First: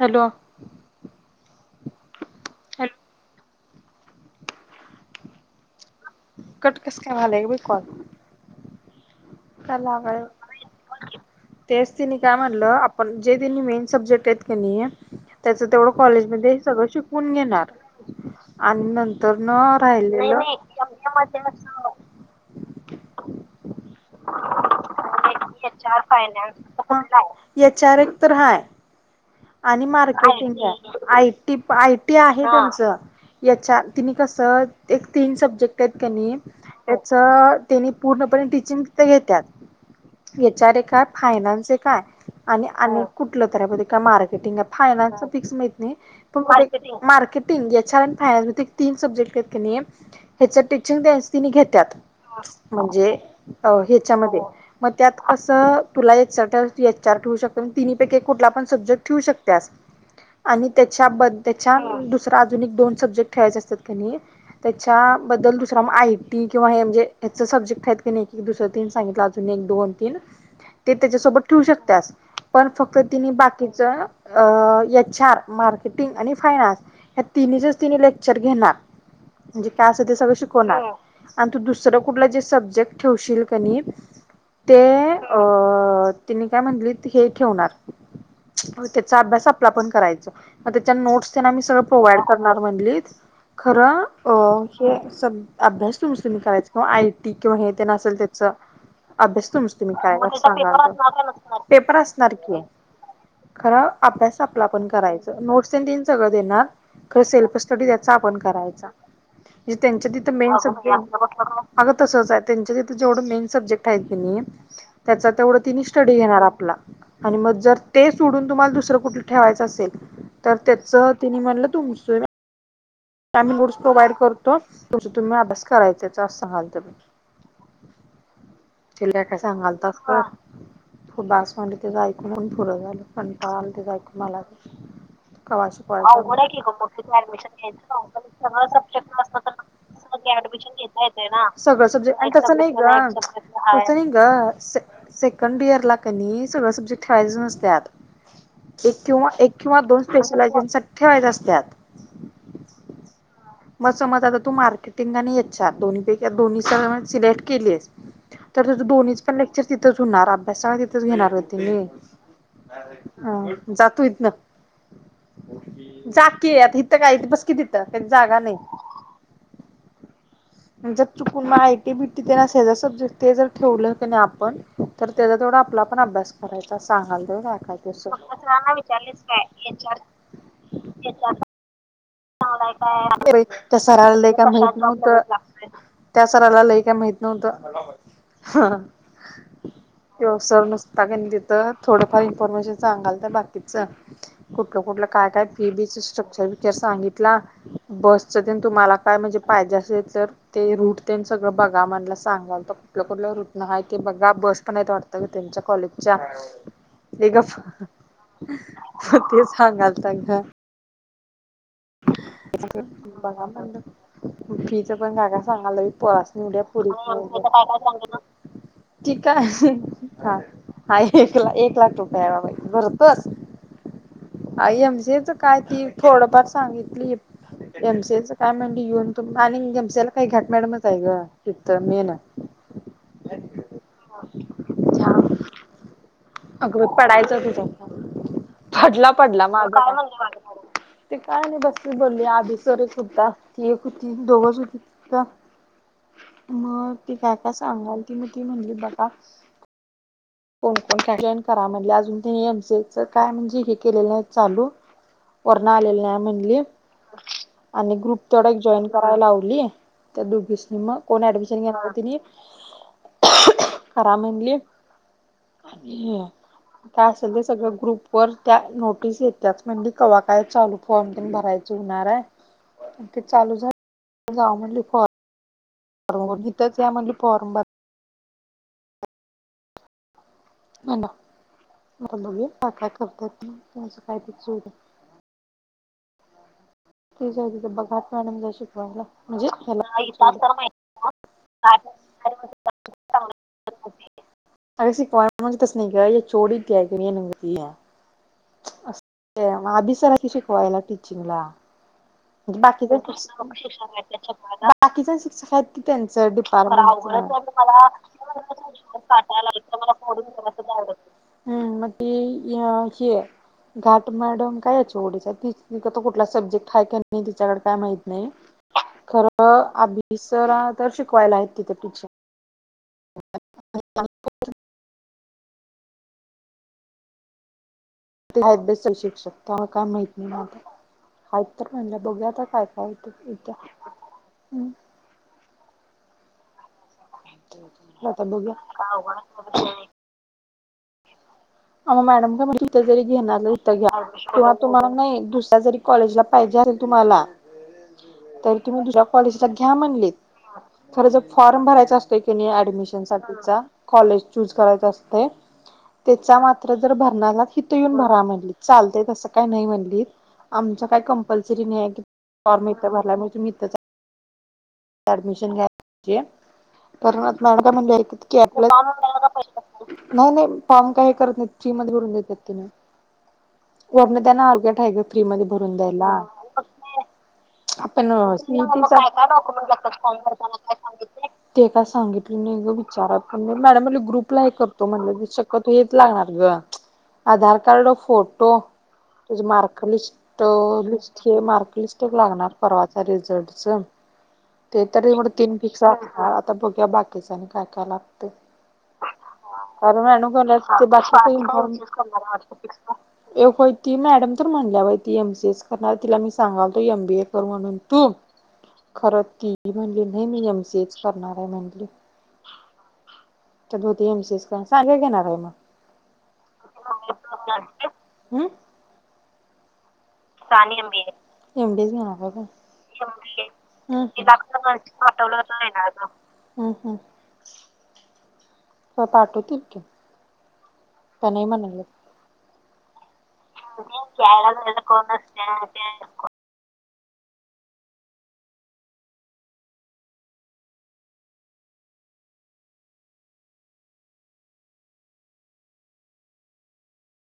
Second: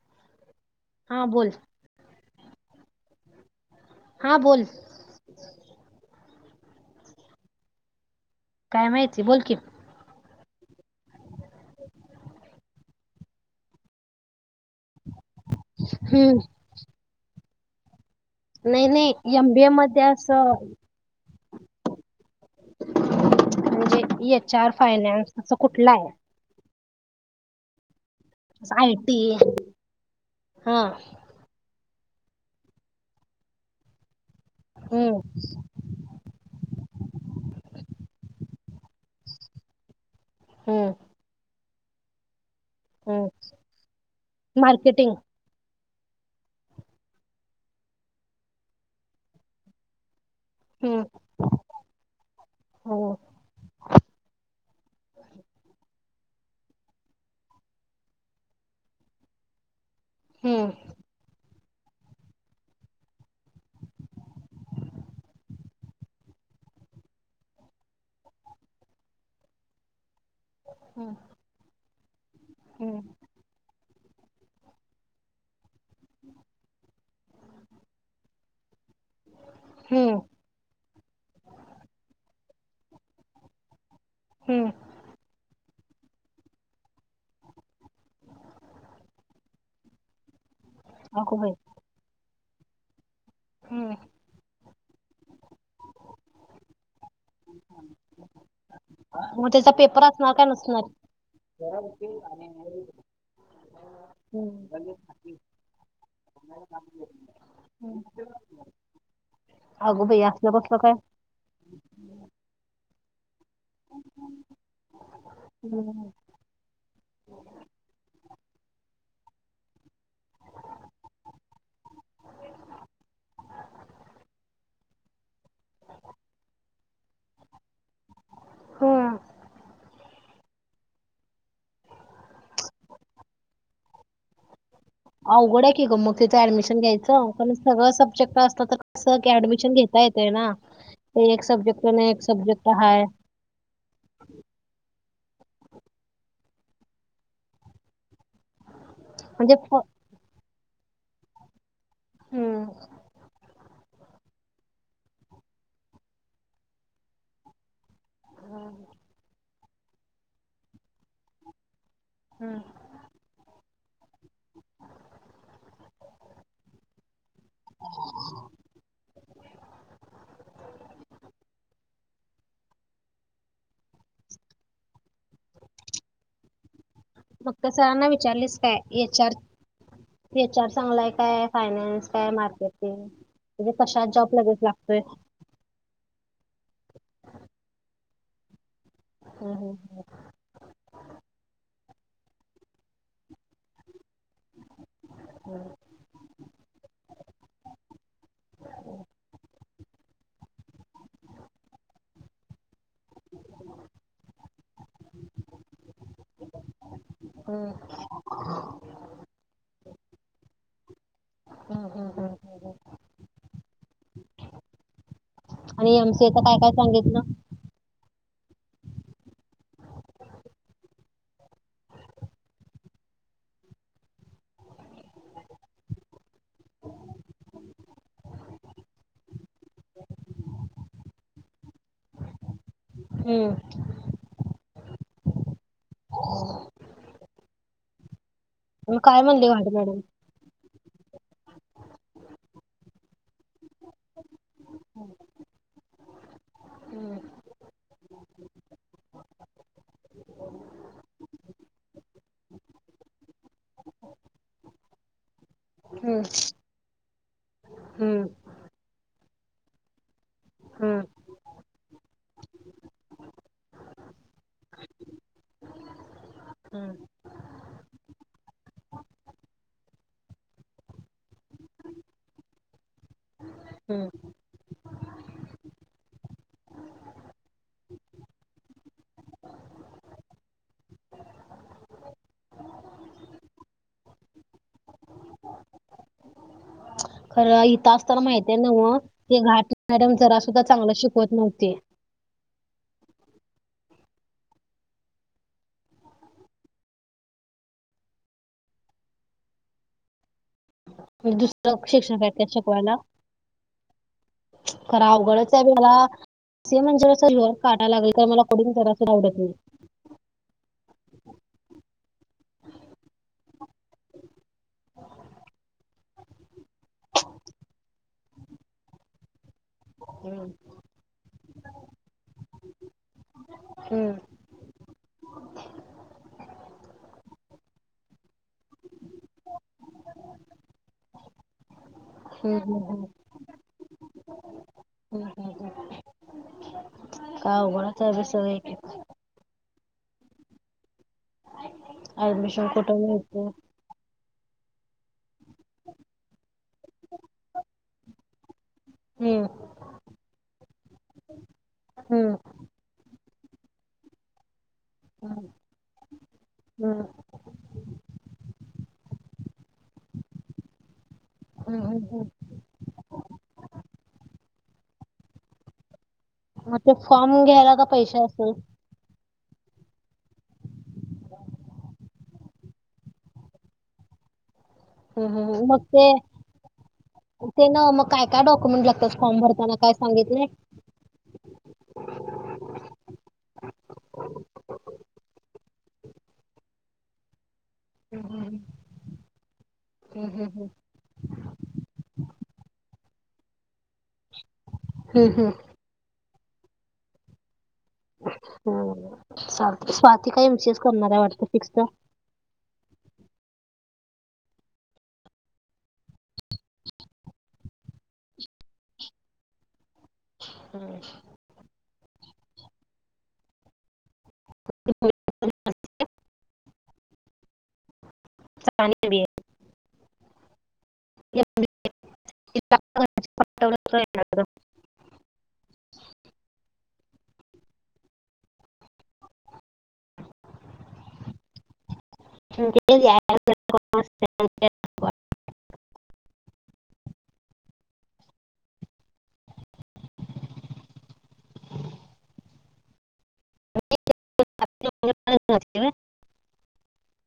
Hello हा बोल ह हा बोल कट कस [unintelligible] कॉल काय माहित [unintelligible] तेच तिनी काय म्हनलं आपण जे तिनी मेन सब्जेक्ट आहेत. नाही त्याच तेवढं कॉलेज हम्म मध्ये सगळं शिकवून घेणार. आणि नाही नाही नंतर एम ना बी ए मध्ये राहिले. असं [inaudible] [unintelligible] चार एच आर फायनान्स हं [unintelligible] एच आर तर हाय [unintelligible] आणि मार्केटिंग हा [unintelligible] आयटी [unintelligible] ते आहे तुमचं याच्या [unintelligible] तुम्ही कस त एक हम्म तीन सब्जेक्ट आहेत का नी त्याच- त्यांनी पूर्णपणे टीचिंग हम्म [unintelligible] [unintelligible] फायनान्स [unintelligible] का आणि आणि हम्म कुठलं [unintelligible] marketing फायनान्सच [unintelligible] [unintelligible] marketing H R finance तीन सब्जेक्ट आहेत की नाही ह्याच हम्म टीचिंग [unintelligible] घेतात हम्म म्हणजे- ह्याच्यामध्ये मग त्यात असं तुला एक [unintelligible] तिनहीपैकी कुठला पण सब्जक्ट ठेवू शकतेस हम्म आणि त्याच्याब त्याच्या दुसरा अजून एक दोन सब्जेक्ट ठेवायचे असतात क नाही त्याच्याबद्दल दुसरा आयटी किंवा हे म्हणजे ह्याच सब्जेक्टेत क एक एक दुसरं तीन सांगितलं अजून एक दोन तीन ते हम्म त्याच्यासोबत ठेवू शकतो असं पण फक्त हम्म तिने बाकी याच्यात मार्केटिंग आणि फायनान्स ह तिनचच ति लेक्चर घेणार म्हणजे काय असं ते हम्म सगळं शिकवणार आणि तू दुसरं कुठला जे सब्जेक्ट ठेवशील क हम्म. ते अ तिने काय म्हटली हे ठेवणार हो त्याचा अभ्यास आपला पण करायचा म त्याच्या नो्स अगो त्यांना बाई आही सगळ प्रोवाइड करणार म्हणलीच हम्म खरं अ हे अभ्यास तुम तुम्ही करायच किंवा आयटी किंवा हे ते नसेल त्याच मग अभ्यास त्याचा तुमच तुम्ही पेपर काय का असणार नसणार सांगाणार पेपर असणार की खर अभ्यास आप हम्म. आपण करायच नोटस त सगळं देणारर सेल्फ स्टडी त्या आपण करायचा म्ह त्यां अगो बाई असलं कसलं काय तथे स तसच जवढ मे सब्जेक्टआहे त्याचा तेवढ ति हम्म स्टडी घेणार आपला आणि मग जर सोडून तुम्हाला दुसरं कुठे ठेवायचं असेल तर त्याच ति म्हणलं तुमच आम्ही नोट्स प्रोव्हाइड करतो त तुम्ही अभ्यास करायचाचा अस सां म्हलत मी हम्म. चिल्या काय सांगालतात का बास म्हणलं तेझ ऐकू म्हणून पुरं झालं कंटाळा आला तर ऐकून मला बी अवघड कवा आहे की ग शिकवायचं मग तिचं ऍडमिशन घ्यायचं कारण सगळं सब्जेक्ट असलं तर कस क ऍडमिशन घेता येते ना ते एक सब्जेक्ट सगळं न एक आणि तसं सब्जेक्ट नाही ग आहे सब्जेक्टला एक सब्जेक्टला तसं नाही ग सेकंड इयर ला कनी सगळं सब्जेक्ट ठेवायच त्यात नसत्यात एक किंवा एक म्हणजे किंवा फ- दोन स्पेशल सठेवा्हात असत्यात हम्म मग समज आता तू मार्केटिंग आणि एच आर दोन्ही पैकी दोन्ही सिलेक्ट केली आहेस तर त दोन्हीच प तिथंच होणार अभ्यास सगळा तिथंच घेणार होते मी हम्म. हा जातो इथ न जाकी आता इथं काय बसकी तिथं जागा नाही जर चुकून आयटी बीटी स्जेक्ट जर ठेवलं नाही आपण तर त्याचा तेढा आपला पण अभ्यास करायचा अस मग त्या विचारलीस सरांना काय एच विचारलीस आर काय एच आर एच आर चांगला आहे एच आर काय फायनान्स काय मार्केटिंग म्हणजे त्या कशात सराला लय जॉब काय लगेच माहित लागतोय नव्हतं त्या सराला लही काय माहित नव्हतं हम्म, त्यो सर नुसता कनई तिथं थोडंफार इन्फॉर्मेशन सांगालता बाकीच कुठलं कुठलं कायकाय फी बीच स्ट्रक्चर तला बसच तेन तुमाला काय म्हणजे पाहिजे असेल तर ते रूट तेन सगळं बघा म्हणला सांगालता आपलं कुठलं रूट न आहे ते बघा बस पण आहेत वाटतं ग त्यांच्या कॉलेजच्या ए हम्म, हम्म, गप्प ते सांगालता ग हम्म, हम्म, हम्म. बघा म्हणल फीच पण काय काय सांगालता आणि एमसीए चं पोरासनी काय उद्या काय पुरीच सांगितलं तेन ठीक आहे हा, हा एक ला एक लाख रुपये आहे बाबा भरतोस आय एमसीएच काय ती थोडंफार सांगितली एमसीएच काय म्हणजे येऊन तु आणि एमसीला काय घाट मॅडमच आहे ग तिथं मेन हम्म छा अगं बाई पडायचं तिथं [unintelligible] मग पडला काय पडला म्हणली माझ वाट मॅडम काय ते काय नाही बसते बोलली, आधी सरच होता. एक होती दोघच होती तिथं. मग हम्म, ती काय काय सांगालती, म ती म्हणली बघा. कोण कोण [unintelligible] करा म्हणली. अजून तेनी एम सी ए च काय हे म्हणजे हे केलेलं नाही चालू. वर्ण आलेल नाही हम्म, म्हटली. [unintelligible] आणि ग्रुप हम्म, तेवडा एक जॉईन करायला लाव ली. त्या दोघीसनी मग, हम्म, कोण एडमि [unintelligible] करा म्हणलीत [unintelligible] हम्म, काय असेल ते सगळं ग्रुपवर त्या नोटीस येत्याच म्हणली कवा काय चालू फॉर्म तेन भरायचे हुणार आहे आणि ते चालू झालं हम्म. की जावा म्हणली फॉर्म [unintelligible] इथंच या म्हणली फॉर्म [unintelligible] [unintelligible] मग बघू काय काय करतात ते [unintelligible] ते जाऊ दे खरं [unintelligible] इथं असताना माहितीये ना मग शिकवायला ते म्हणजे घाट ह्याला [unintelligible] मॅडम जरा सुद्धा चांगलं शिकवत नव्हते [unintelligible] अगं शिकवायला म्हणजे तसं नाही गं एच ओ डी [unintelligible] [unintelligible] म अभी सर आहे की शिकवायला म्हणजे टिचिंगला दुसरं शिक्षक आहेत त्या [unintelligible] शिकवायला बाकीचं शिक्षक खरं अवघडच आहे आहेत की मला त्यांचं से डिपार्टमेंटच म्हणजे असं जीवन काढायला लागले तर मला कोडिंग जरा सुद्धा आवडत नाही. [unintelligible] हम्म मग ती अ हे घाट मॅडम काय एच ओ डी च आहे ती ती तर कुठला सब्जेक्ट हाय काय नाही तिच्याकडे काय माहित? नाही खरं अभी सर तर शिकवायला आहेत तिथे टीचर हम्म. [unintelligible] शिक्षक त्यामुळं काय माहित नाही आता हाईत तर म्हणल्या बघूया आता काय काय होतंय येत्या. हम्म. काय अवघडच [unintelligible] आहे बाई आता सगळं एक बघूया एक [unintelligible] [unintelligible] मॅडम [unintelligible] ऍडमिशन कुठं घेणार मिळते. आहे इथं घ्या [unintelligible] तुम्हाला नाही, दुसऱ्या जरी कॉलेजला पाहिजे असेल तुम्हाला तरी. तुम्हीं दुसऱ्या कॉलेजला घ्या म्हणलीत, खर जर फॉर्म भरायचा असतोय कनी ऍडमिशन साठी. जा कॉलेज चूज. करायाच असतय तेच. त्या मात्र जर भरणार आहात हिथ येऊन भरा म्हणलीत, चालतय तस काय नाही म्हणलीत, आमच काय कंपल्सरी नाही कि फॉर्म इथ भरला म्हणजे तुम्ही इथच अडमिशन घ्या. घ्याय मग ते फॉर्म घ्यायला का पैसे पाहिजे असेल. नाही-नाही फॉर्म काय हे करत नाहीत, चिप मध्ये भरून देतात तेंनी, वरण त्यांना अर्जेंट. काय ग फ्री मध्ये भरून मग द्यायला ते ते ना मग आपन काय काय सी ए टी डॉक्युमेंट काय लागतात काय फॉर्म डाकुमेंट. भरताना काय काचार सांगितलंय? म गप तेच लागणार ग आधार. कार्ड फोटो म्ह मार्कलिस्ट लि हे मार्कलिस्ट एक लागणार परवाच र च ते तररी तीन फिक्स बग्या बाकी सां लागते चालतंय कारण स्वाती काय एमसीएस करणार आहे वाटतं फिक्स अुे ती मॅडम तर म्हणल्या बा ती एम सी एस करणार तिला मी सांगालतो एम बी ए करू म्हणून तू खरं. क म्हणले मी एमसीएच करणार आहे म्हणली. त ीमस का चांग घेणार काय मग इलू स आहे तालीम मट तर? हो पाठवते की त्या नाही म्हणाले ह केरळ को स्ट [inaudible]